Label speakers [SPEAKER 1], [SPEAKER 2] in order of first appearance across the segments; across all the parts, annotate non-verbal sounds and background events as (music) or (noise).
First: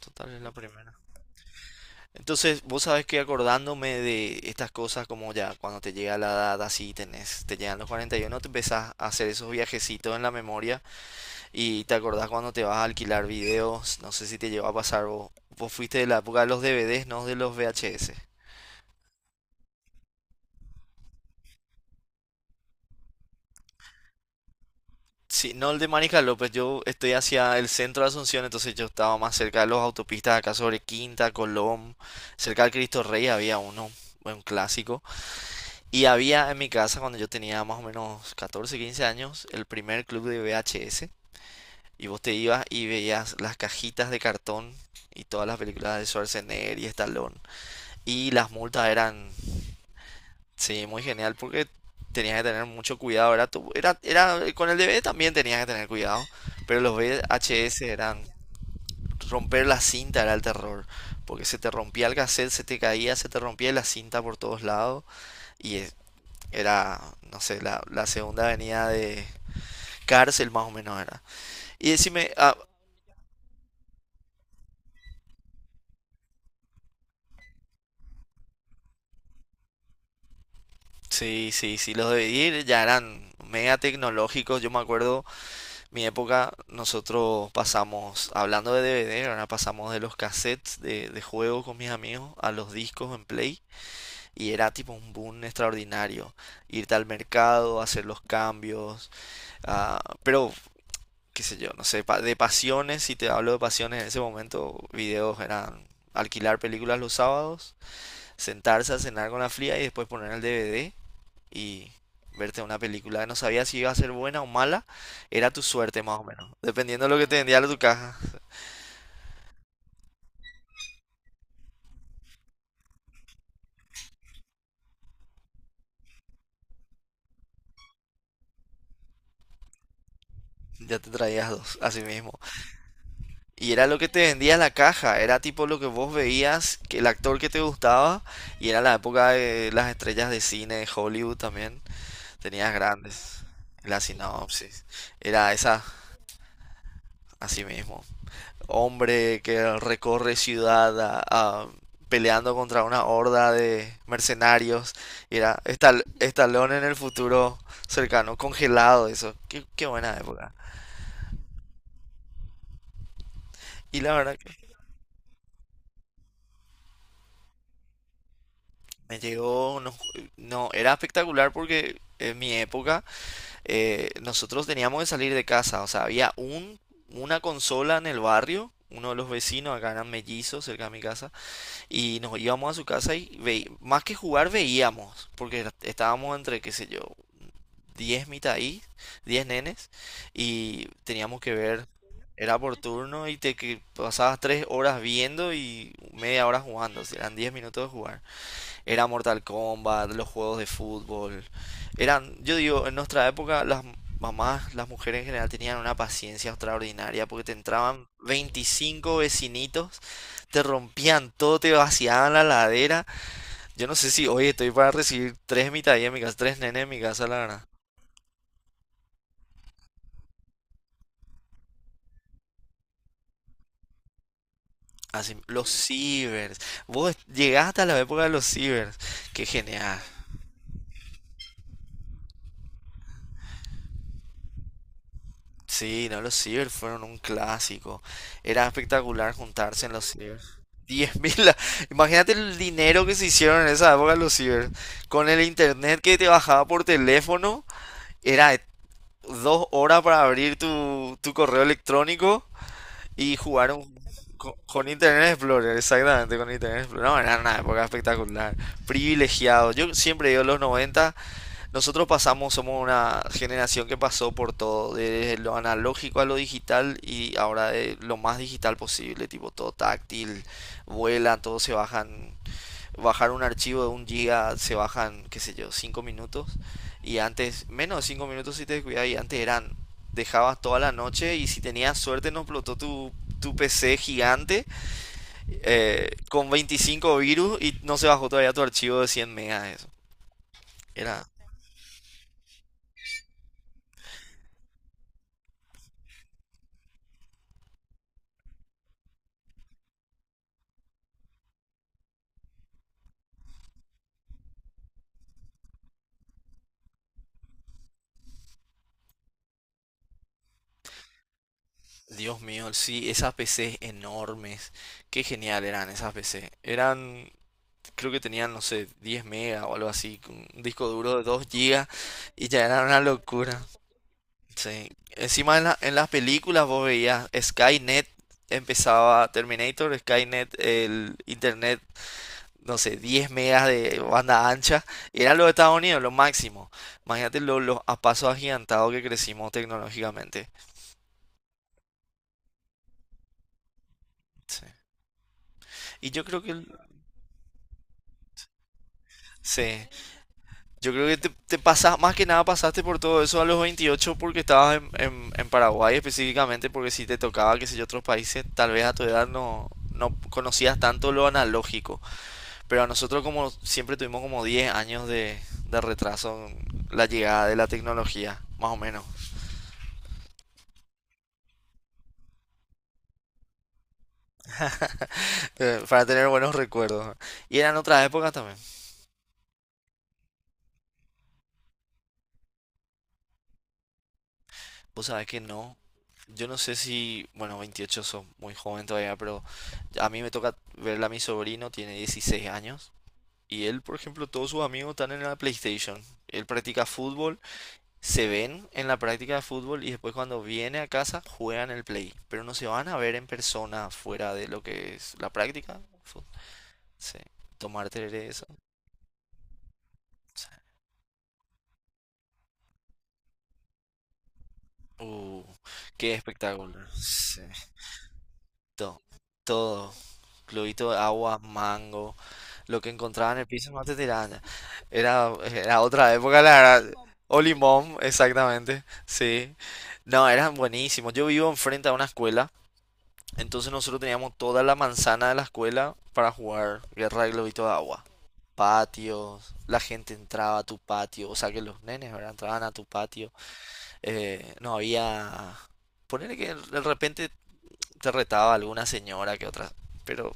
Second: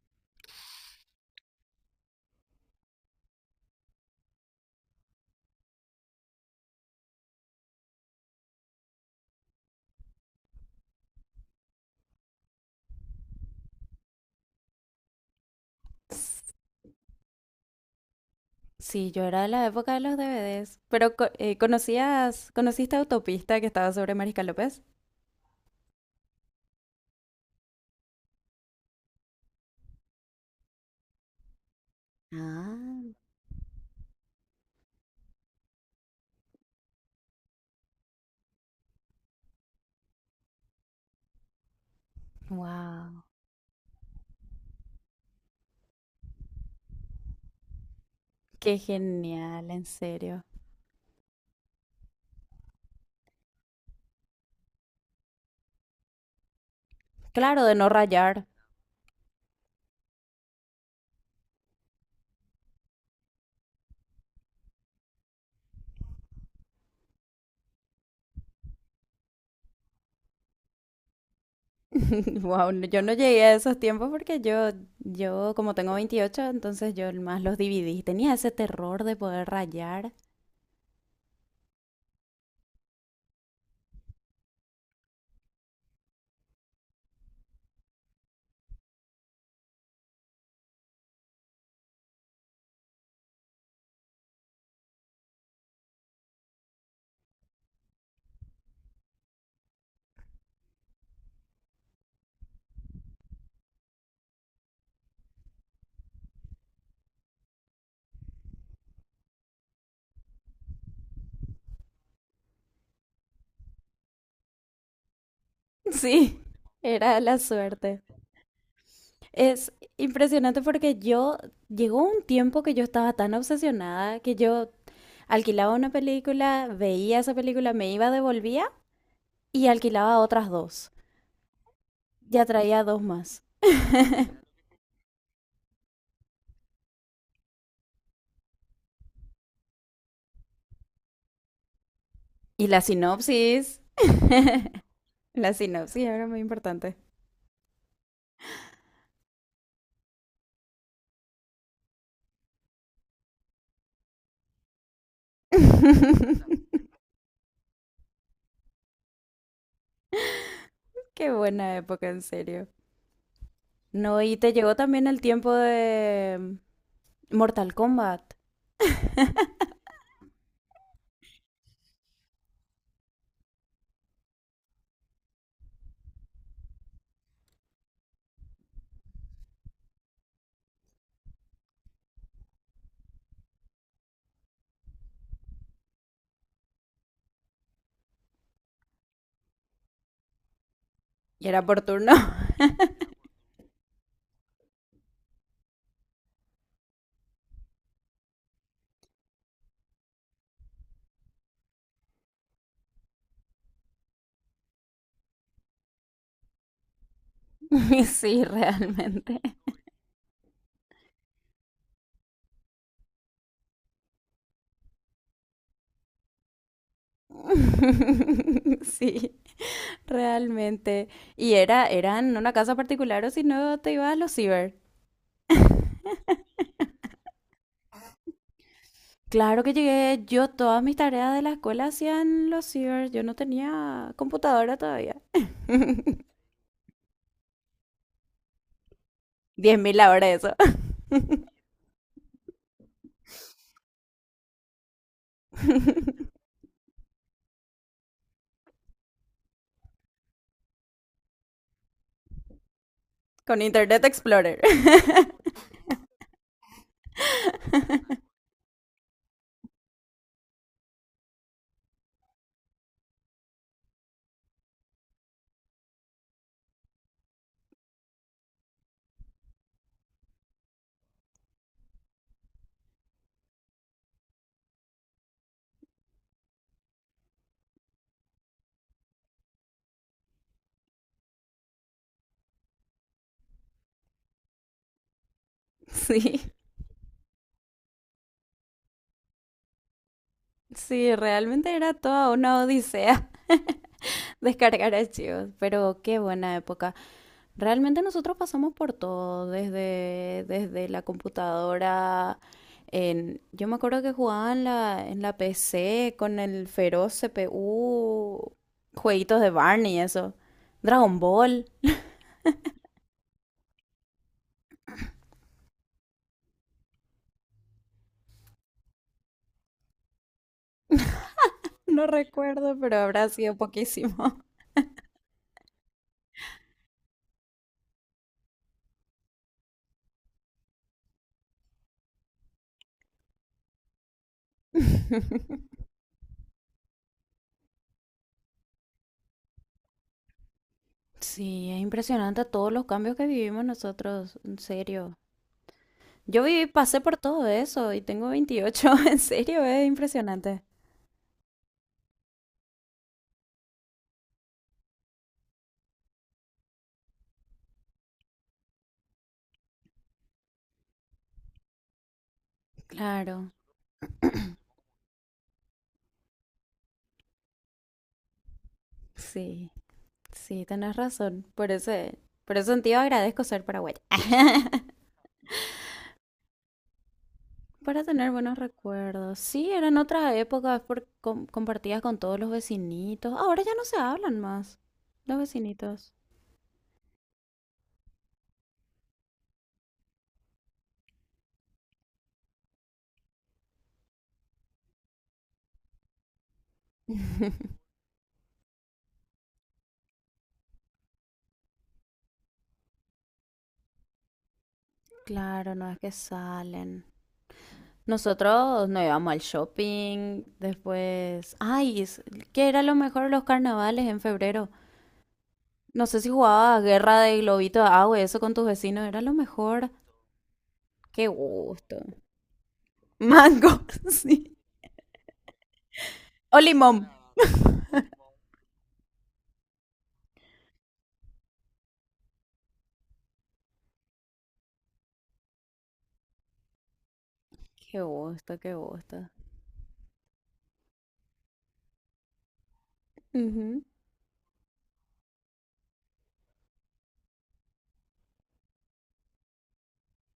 [SPEAKER 1] Total, es la primera. Entonces, vos sabés que acordándome de estas cosas, como ya cuando te llega la edad así, tenés, te llegan los 41, te empezás a hacer esos viajecitos en la memoria y te acordás cuando te vas a alquilar videos. No sé si te llegó a pasar vos. Vos fuiste de la época de los DVDs, no de los VHS.
[SPEAKER 2] Sí, yo era de la época de los DVDs. Pero conociste Autopista que estaba sobre Mariscal López?
[SPEAKER 1] Sí, no el de Mariscal López, yo estoy hacia el centro de Asunción, entonces yo estaba más cerca de los autopistas acá sobre Quinta, Colón, cerca del Cristo
[SPEAKER 2] Ah,
[SPEAKER 1] Rey había uno, un clásico. Y había en mi casa, cuando yo tenía más o menos 14 15 años, el primer club de VHS. Y vos te ibas y
[SPEAKER 2] wow,
[SPEAKER 1] veías las cajitas de cartón y todas las películas de Schwarzenegger y Stallone. Y las
[SPEAKER 2] qué
[SPEAKER 1] multas eran,
[SPEAKER 2] genial, en serio.
[SPEAKER 1] sí, muy genial porque tenías que tener mucho cuidado. Era, con el DVD también tenías que tener cuidado. Pero los
[SPEAKER 2] Claro, de
[SPEAKER 1] VHS
[SPEAKER 2] no
[SPEAKER 1] eran,
[SPEAKER 2] rayar.
[SPEAKER 1] romper la cinta era el terror. Porque se te rompía el cassette, se te caía, se te rompía la cinta por todos lados. Y eh, Era, no sé, la segunda avenida de cárcel más o menos era. Y decime,
[SPEAKER 2] (laughs)
[SPEAKER 1] ah,
[SPEAKER 2] Wow, yo no llegué a esos tiempos porque yo como tengo 28, entonces yo más los dividí. Tenía ese terror de poder rayar. (laughs)
[SPEAKER 1] sí, sí, sí, los DVDs ya eran mega tecnológicos. Yo me acuerdo, mi época, nosotros pasamos, hablando de DVD, ahora pasamos de los cassettes de juegos con mis amigos a los discos en Play. Y era tipo un boom extraordinario. Irte al mercado, hacer los cambios. Ah, pero qué sé yo, no sé, de pasiones, si te hablo de pasiones en ese momento, videos eran alquilar películas los sábados, sentarse a cenar con la fría y después poner el DVD y verte una película. No sabía si iba a ser buena o mala, era tu suerte más o
[SPEAKER 2] Sí,
[SPEAKER 1] menos. Dependiendo de lo
[SPEAKER 2] era
[SPEAKER 1] que te
[SPEAKER 2] la
[SPEAKER 1] vendía tu
[SPEAKER 2] suerte.
[SPEAKER 1] caja,
[SPEAKER 2] Es impresionante porque llegó un tiempo que yo estaba tan obsesionada que yo alquilaba una película, veía esa película, me iba, devolvía y alquilaba otras 2.
[SPEAKER 1] ya te traías dos, así mismo.
[SPEAKER 2] Ya traía 2 más.
[SPEAKER 1] Y era lo que te vendía
[SPEAKER 2] (laughs)
[SPEAKER 1] la caja, era tipo lo que vos veías, que el actor que te gustaba, y era la época de las estrellas de cine de Hollywood también.
[SPEAKER 2] Y
[SPEAKER 1] Tenías
[SPEAKER 2] la
[SPEAKER 1] grandes.
[SPEAKER 2] sinopsis.
[SPEAKER 1] La
[SPEAKER 2] (laughs)
[SPEAKER 1] sinopsis. Era
[SPEAKER 2] La
[SPEAKER 1] esa,
[SPEAKER 2] sinopsis era muy importante.
[SPEAKER 1] así mismo. Hombre que recorre ciudad peleando contra una horda de mercenarios. Y era Estalón en
[SPEAKER 2] (laughs)
[SPEAKER 1] el futuro cercano, congelado, eso. Qué, qué buena época.
[SPEAKER 2] Qué buena época, en serio.
[SPEAKER 1] Y la
[SPEAKER 2] No,
[SPEAKER 1] verdad
[SPEAKER 2] y te
[SPEAKER 1] que
[SPEAKER 2] llegó también el tiempo de Mortal Kombat.
[SPEAKER 1] me llegó, no, no, era espectacular porque en mi época nosotros teníamos que salir de casa. O sea, había un, una consola en el barrio. Uno de los vecinos, acá eran mellizos cerca de mi casa. Y nos íbamos a su casa y veí más que jugar veíamos, porque estábamos entre, qué sé yo, 10 mitad ahí, 10 nenes, y teníamos
[SPEAKER 2] Y
[SPEAKER 1] que
[SPEAKER 2] era por
[SPEAKER 1] ver,
[SPEAKER 2] turno.
[SPEAKER 1] era por
[SPEAKER 2] (laughs)
[SPEAKER 1] turno y te que pasabas 3 horas viendo y media hora jugando, o sea, eran 10 minutos de jugar. Era Mortal Kombat, los juegos de fútbol. Eran, yo digo, en nuestra época las mamás, las mujeres en general tenían una paciencia extraordinaria porque te
[SPEAKER 2] Y
[SPEAKER 1] entraban
[SPEAKER 2] sí,
[SPEAKER 1] 25
[SPEAKER 2] realmente.
[SPEAKER 1] vecinitos, te rompían todo, te vaciaban la ladera. Yo no sé si hoy estoy para recibir tres mitadillas en mi casa, tres nenes en mi casa, la verdad.
[SPEAKER 2] (laughs) Sí, realmente. Y era en una casa particular o si no te ibas a los ciber.
[SPEAKER 1] Así, los cibers. Vos llegaste a la época de los cibers. Qué
[SPEAKER 2] Claro que
[SPEAKER 1] genial.
[SPEAKER 2] llegué, yo todas mis tareas de la escuela hacían los ciber, yo no tenía computadora todavía.
[SPEAKER 1] Sí, no, los ciber fueron un clásico. Era espectacular
[SPEAKER 2] Diez
[SPEAKER 1] juntarse en
[SPEAKER 2] mil
[SPEAKER 1] los
[SPEAKER 2] ahora
[SPEAKER 1] ciber.
[SPEAKER 2] eso. (laughs)
[SPEAKER 1] 10.000, (laughs) imagínate el dinero que se hicieron en esa época los ciber. Con el internet que te bajaba por teléfono, era de dos horas para abrir tu correo electrónico y
[SPEAKER 2] Con
[SPEAKER 1] jugar un-
[SPEAKER 2] Internet
[SPEAKER 1] co-
[SPEAKER 2] Explorer.
[SPEAKER 1] con, Internet
[SPEAKER 2] (laughs)
[SPEAKER 1] Explorer, exactamente, con Internet Explorer. No, era una época espectacular, privilegiado. Yo siempre digo los 90. Nosotros pasamos, somos una generación que pasó por todo, desde lo analógico a lo digital y ahora de lo más digital posible, tipo todo táctil, vuelan, todo se bajan, bajar un archivo de un giga se bajan, qué sé yo, 5 minutos y antes, menos de 5 minutos si te descuidas y antes eran, dejabas toda la noche y si tenías suerte no explotó tu PC gigante con
[SPEAKER 2] Sí,
[SPEAKER 1] 25 virus y no se bajó todavía tu archivo de 100 megas, eso.
[SPEAKER 2] sí,
[SPEAKER 1] Era
[SPEAKER 2] realmente era toda una odisea (laughs) descargar archivos, pero qué buena época. Realmente nosotros pasamos por todo, desde la computadora. Yo me acuerdo que jugaba en la PC con el feroz CPU, jueguitos de Barney, eso. Dragon Ball.
[SPEAKER 1] Dios mío, sí, esas PCs enormes. Qué genial eran esas PCs. Eran, creo que tenían, no sé, 10 megas o algo así, con un disco duro de 2 gigas
[SPEAKER 2] No
[SPEAKER 1] y ya
[SPEAKER 2] recuerdo,
[SPEAKER 1] era
[SPEAKER 2] pero
[SPEAKER 1] una
[SPEAKER 2] habrá sido
[SPEAKER 1] locura.
[SPEAKER 2] poquísimo.
[SPEAKER 1] Sí. Encima en en las películas vos veías Skynet, empezaba Terminator, Skynet, el internet, no sé, 10 megas de banda ancha. Era lo de Estados
[SPEAKER 2] (laughs)
[SPEAKER 1] Unidos, lo máximo. Imagínate los a pasos agigantados que crecimos tecnológicamente.
[SPEAKER 2] Sí, es impresionante todos los cambios que vivimos nosotros, en
[SPEAKER 1] Sí.
[SPEAKER 2] serio.
[SPEAKER 1] Y yo creo
[SPEAKER 2] Yo
[SPEAKER 1] que
[SPEAKER 2] viví, pasé por todo eso y tengo 28. (laughs) En serio,
[SPEAKER 1] sí.
[SPEAKER 2] es impresionante.
[SPEAKER 1] Yo creo que te pasas, más que nada pasaste por todo eso a los 28 porque estabas en, en Paraguay específicamente, porque si te tocaba, qué sé yo, otros países, tal vez a tu edad no, no conocías tanto lo analógico. Pero a nosotros
[SPEAKER 2] Claro,
[SPEAKER 1] como siempre tuvimos como 10 años de retraso en la llegada de la tecnología, más o menos,
[SPEAKER 2] sí. Sí, tenés razón. Por ese sentido agradezco ser paraguaya. (laughs)
[SPEAKER 1] (laughs) para tener buenos recuerdos. Y eran otras
[SPEAKER 2] Para tener
[SPEAKER 1] épocas también.
[SPEAKER 2] buenos recuerdos. Sí, eran otras épocas compartidas con todos los vecinitos. Ahora ya no se hablan más.
[SPEAKER 1] Vos sabés
[SPEAKER 2] Los
[SPEAKER 1] que no.
[SPEAKER 2] vecinitos.
[SPEAKER 1] Yo no sé si, bueno, 28 son muy joven todavía, pero a mí me toca verla a mi sobrino, tiene 16 años. Y él, por ejemplo, todos sus amigos están en la PlayStation. Él practica fútbol, se ven en la práctica de fútbol y después cuando viene a casa juegan el Play. Pero no se van a ver en persona fuera de lo que es la
[SPEAKER 2] Claro,
[SPEAKER 1] práctica.
[SPEAKER 2] no es que
[SPEAKER 1] Fútbol.
[SPEAKER 2] salen.
[SPEAKER 1] Sí. Tomar cerveza.
[SPEAKER 2] Nosotros nos íbamos al shopping,
[SPEAKER 1] Sí.
[SPEAKER 2] después... Ay, ¿qué era lo mejor de los carnavales en febrero?
[SPEAKER 1] Uh,
[SPEAKER 2] No
[SPEAKER 1] qué
[SPEAKER 2] sé si
[SPEAKER 1] espectáculo.
[SPEAKER 2] jugabas guerra de
[SPEAKER 1] Sí.
[SPEAKER 2] globito de agua y eso con tus
[SPEAKER 1] todo
[SPEAKER 2] vecinos, era lo mejor.
[SPEAKER 1] Todo. Globito de
[SPEAKER 2] Qué
[SPEAKER 1] agua,
[SPEAKER 2] gusto.
[SPEAKER 1] mango. Lo que encontraba en el piso
[SPEAKER 2] Mango,
[SPEAKER 1] no te
[SPEAKER 2] (laughs)
[SPEAKER 1] tiraban.
[SPEAKER 2] sí.
[SPEAKER 1] Era, era otra época, la
[SPEAKER 2] O
[SPEAKER 1] verdad.
[SPEAKER 2] limón.
[SPEAKER 1] O limón, exactamente. Sí. No, eran buenísimos. Yo vivo enfrente a una escuela, entonces nosotros teníamos toda la manzana de la escuela para jugar guerra de globito de
[SPEAKER 2] Qué
[SPEAKER 1] agua.
[SPEAKER 2] gusto, qué gusto.
[SPEAKER 1] Patios, la gente entraba a tu patio, o sea que los nenes, ¿verdad? Entraban a tu patio.
[SPEAKER 2] Ujú.
[SPEAKER 1] No había... Ponele que de repente te retaba alguna señora que otra, pero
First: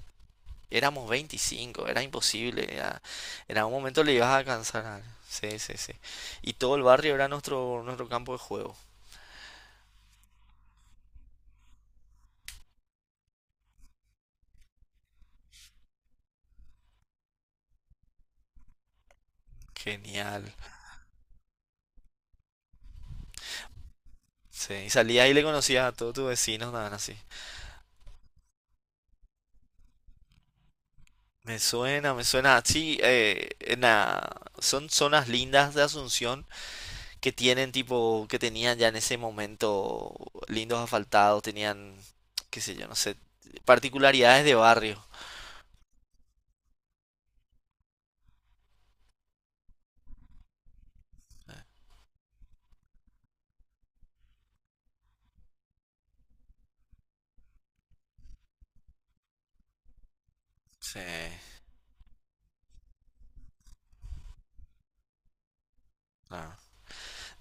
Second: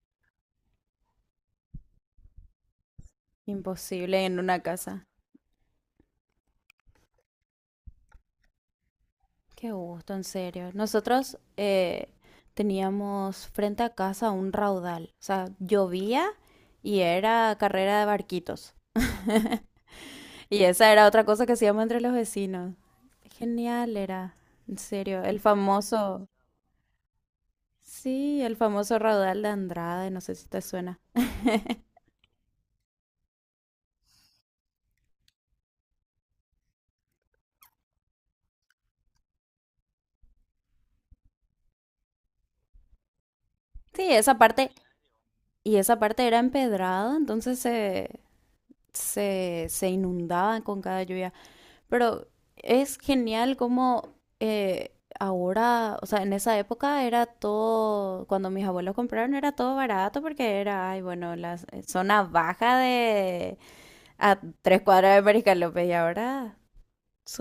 [SPEAKER 1] éramos 25, era imposible. Era, en algún momento le
[SPEAKER 2] Imposible
[SPEAKER 1] ibas a
[SPEAKER 2] en una
[SPEAKER 1] alcanzar a...
[SPEAKER 2] casa.
[SPEAKER 1] Sí, sí, sí. Y todo el barrio era nuestro, nuestro campo de juego.
[SPEAKER 2] Qué gusto, en serio. Nosotros teníamos frente a casa un raudal. O sea, llovía y era carrera de barquitos.
[SPEAKER 1] Genial.
[SPEAKER 2] Y esa era otra cosa que hacíamos entre los vecinos. Genial era,
[SPEAKER 1] Sí,
[SPEAKER 2] en
[SPEAKER 1] y
[SPEAKER 2] serio.
[SPEAKER 1] salías y le conocías a todos tus vecinos, nada así.
[SPEAKER 2] Sí, el famoso raudal de Andrade, no sé si te suena.
[SPEAKER 1] Me suena, me suena. Sí, en son zonas lindas de Asunción que tienen tipo, que tenían ya en ese momento lindos asfaltados, tenían, qué sé yo, no sé,
[SPEAKER 2] Sí,
[SPEAKER 1] particularidades de barrio.
[SPEAKER 2] y esa parte era empedrada, entonces se inundaba con cada lluvia. Pero es genial como eh, ahora, o sea, en esa época era todo, cuando mis abuelos compraron era todo barato porque era,
[SPEAKER 1] Sí,
[SPEAKER 2] ay, bueno, la zona baja de a tres cuadras de Mariscal López y ahora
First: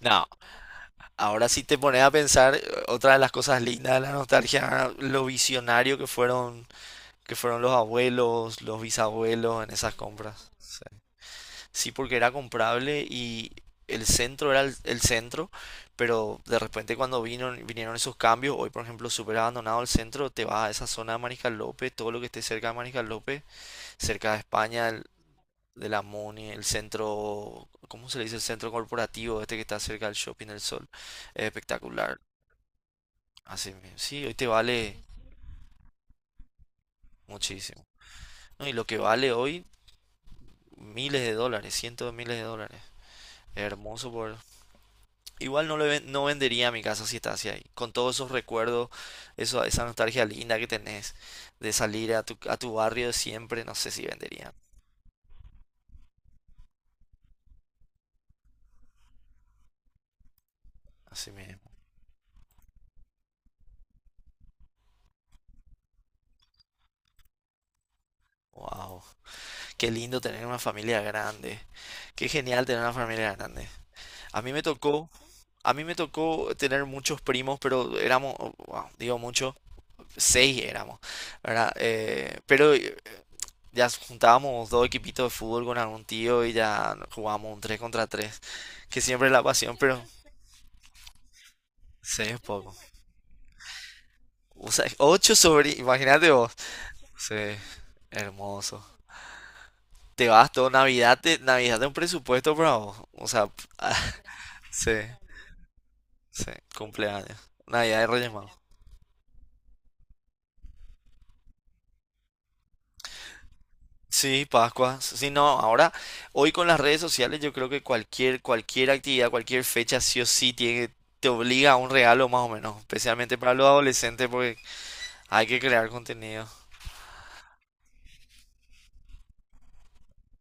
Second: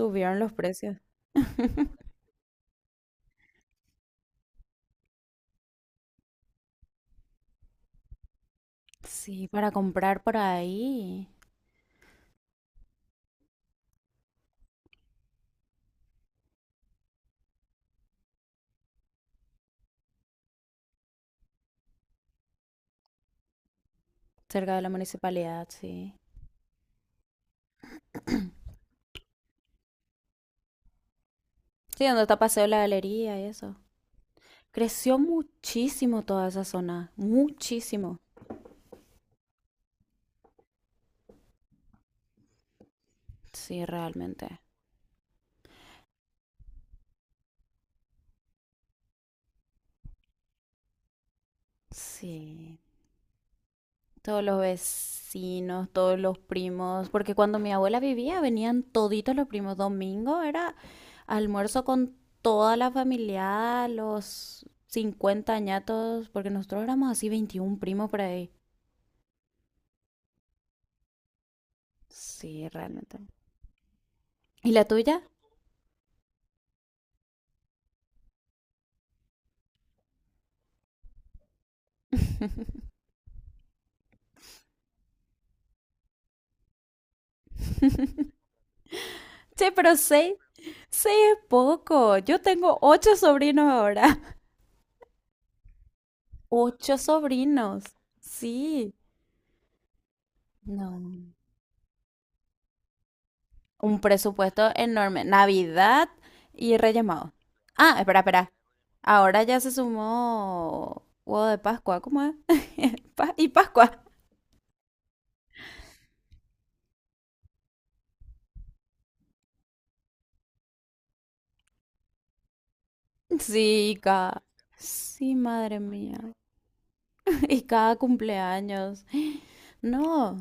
[SPEAKER 1] no.
[SPEAKER 2] los precios.
[SPEAKER 1] Ahora sí te pones
[SPEAKER 2] (laughs)
[SPEAKER 1] a pensar, otra de las cosas lindas de la nostalgia, lo visionario que fueron los abuelos, los
[SPEAKER 2] Sí,
[SPEAKER 1] bisabuelos
[SPEAKER 2] para
[SPEAKER 1] en esas
[SPEAKER 2] comprar por
[SPEAKER 1] compras. Sí.
[SPEAKER 2] ahí,
[SPEAKER 1] Sí, porque era comprable y el centro era el centro, pero de repente cuando vino, vinieron esos cambios, hoy por ejemplo súper abandonado el centro, te vas a esa zona de Mariscal López, todo lo que esté cerca de Mariscal López, cerca de
[SPEAKER 2] cerca de la
[SPEAKER 1] España,
[SPEAKER 2] municipalidad,
[SPEAKER 1] de la
[SPEAKER 2] sí.
[SPEAKER 1] MONI, el centro, ¿cómo se le dice? El centro corporativo, este que está cerca del Shopping del Sol, es
[SPEAKER 2] Sí,
[SPEAKER 1] espectacular.
[SPEAKER 2] donde está Paseo la Galería y
[SPEAKER 1] Así
[SPEAKER 2] eso.
[SPEAKER 1] mismo. Sí, hoy te vale
[SPEAKER 2] Creció muchísimo toda esa zona,
[SPEAKER 1] muchísimo.
[SPEAKER 2] muchísimo.
[SPEAKER 1] No, y lo que vale hoy, miles de dólares, cientos de miles de dólares. Es
[SPEAKER 2] Sí,
[SPEAKER 1] hermoso por...
[SPEAKER 2] realmente.
[SPEAKER 1] Igual no, no vendería mi casa si estás ahí. Con todos esos recuerdos, eso, esa nostalgia linda que tenés de salir a a tu
[SPEAKER 2] Sí.
[SPEAKER 1] barrio de siempre, no sé si
[SPEAKER 2] Todos
[SPEAKER 1] vendería.
[SPEAKER 2] los vecinos, todos los primos, porque cuando mi abuela vivía venían toditos los primos. Domingo era
[SPEAKER 1] Así mismo.
[SPEAKER 2] almuerzo con toda la familia, los 50 añatos, porque nosotros éramos así 21 primos por ahí.
[SPEAKER 1] Wow. Qué lindo tener una familia grande. Qué genial
[SPEAKER 2] Sí,
[SPEAKER 1] tener una
[SPEAKER 2] realmente.
[SPEAKER 1] familia grande. A mí me
[SPEAKER 2] ¿Y la
[SPEAKER 1] tocó,
[SPEAKER 2] tuya?
[SPEAKER 1] a mí me tocó tener muchos primos, pero éramos, wow, digo mucho seis éramos, ¿verdad? Pero
[SPEAKER 2] (laughs)
[SPEAKER 1] ya juntábamos dos equipitos de fútbol con algún tío y ya jugábamos un 3 contra 3, que siempre es la
[SPEAKER 2] Che,
[SPEAKER 1] pasión,
[SPEAKER 2] pero
[SPEAKER 1] pero
[SPEAKER 2] 6 es poco.
[SPEAKER 1] seis es
[SPEAKER 2] Yo
[SPEAKER 1] poco.
[SPEAKER 2] tengo 8 sobrinos ahora. (laughs)
[SPEAKER 1] O sea, ocho sobrinos, imagínate vos.
[SPEAKER 2] Ocho
[SPEAKER 1] Sí,
[SPEAKER 2] sobrinos.
[SPEAKER 1] hermoso.
[SPEAKER 2] Sí.
[SPEAKER 1] Te vas todo Navidad,
[SPEAKER 2] No.
[SPEAKER 1] Navidad de un presupuesto, bravo. O sea,
[SPEAKER 2] Un presupuesto
[SPEAKER 1] (laughs) sí,
[SPEAKER 2] enorme. Navidad
[SPEAKER 1] sí,
[SPEAKER 2] y Reyes Magos.
[SPEAKER 1] cumpleaños.
[SPEAKER 2] Ah,
[SPEAKER 1] Navidad de Reyes Magos.
[SPEAKER 2] espera. Ahora ya se sumó huevo de Pascua. ¿Cómo es? (laughs) Y Pascua.
[SPEAKER 1] Sí, Pascua. Sí, no, ahora, hoy con las redes sociales, yo creo que cualquier, cualquier actividad, cualquier fecha, sí o sí, tiene, te obliga a un regalo más o menos, especialmente para los
[SPEAKER 2] Sí, y
[SPEAKER 1] adolescentes,
[SPEAKER 2] cada...
[SPEAKER 1] porque
[SPEAKER 2] Sí,
[SPEAKER 1] hay que
[SPEAKER 2] madre
[SPEAKER 1] crear
[SPEAKER 2] mía. (laughs)
[SPEAKER 1] contenido.
[SPEAKER 2] Y cada cumpleaños. No,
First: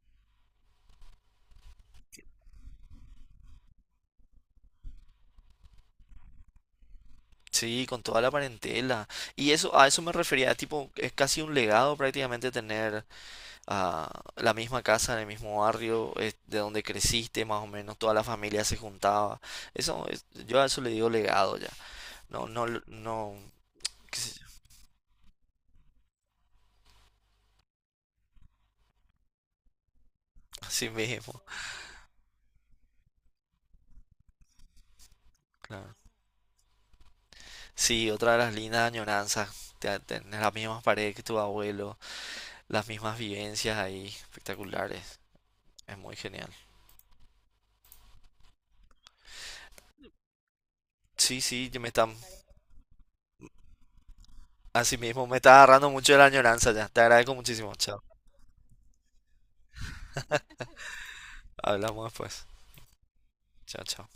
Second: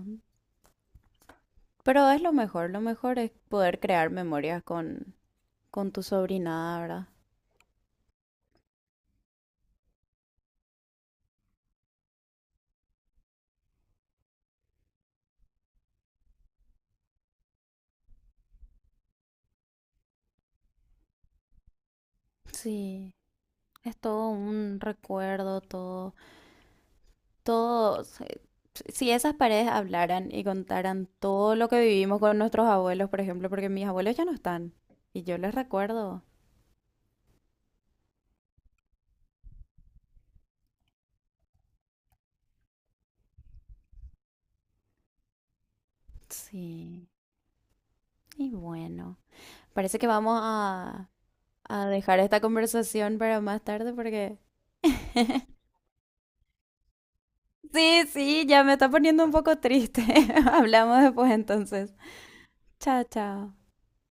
[SPEAKER 2] pero es lo mejor. Lo mejor es poder crear memorias con tu sobrinada, ¿verdad?
[SPEAKER 1] Sí, con toda la parentela. Y eso, a eso me refería, tipo, es casi un legado prácticamente tener ah, la misma casa en el mismo barrio, de donde creciste, más o menos, toda la familia se juntaba. Eso, yo a eso le digo legado ya. No, no,
[SPEAKER 2] Sí,
[SPEAKER 1] no,
[SPEAKER 2] es
[SPEAKER 1] qué
[SPEAKER 2] todo
[SPEAKER 1] sé yo,
[SPEAKER 2] un recuerdo, todo. Todos, si esas paredes hablaran y
[SPEAKER 1] (laughs) así
[SPEAKER 2] contaran
[SPEAKER 1] mismo.
[SPEAKER 2] todo lo que vivimos con nuestros abuelos, por ejemplo, porque mis abuelos ya no están y yo les
[SPEAKER 1] Claro.
[SPEAKER 2] recuerdo.
[SPEAKER 1] Sí, otra de las lindas añoranzas. Tenés las mismas paredes que tu abuelo, las mismas vivencias ahí, espectaculares. Es muy genial.
[SPEAKER 2] Sí, y bueno, parece que vamos
[SPEAKER 1] Sí, sí,
[SPEAKER 2] a dejar esta conversación para más tarde porque...
[SPEAKER 1] así mismo me está
[SPEAKER 2] (laughs)
[SPEAKER 1] agarrando mucho de la añoranza ya. Te agradezco muchísimo. Chao.
[SPEAKER 2] Sí, sí, ya me está poniendo un poco triste. (laughs) Hablamos después entonces.
[SPEAKER 1] Hablamos después.
[SPEAKER 2] Chao, chao.
[SPEAKER 1] Chao, chao.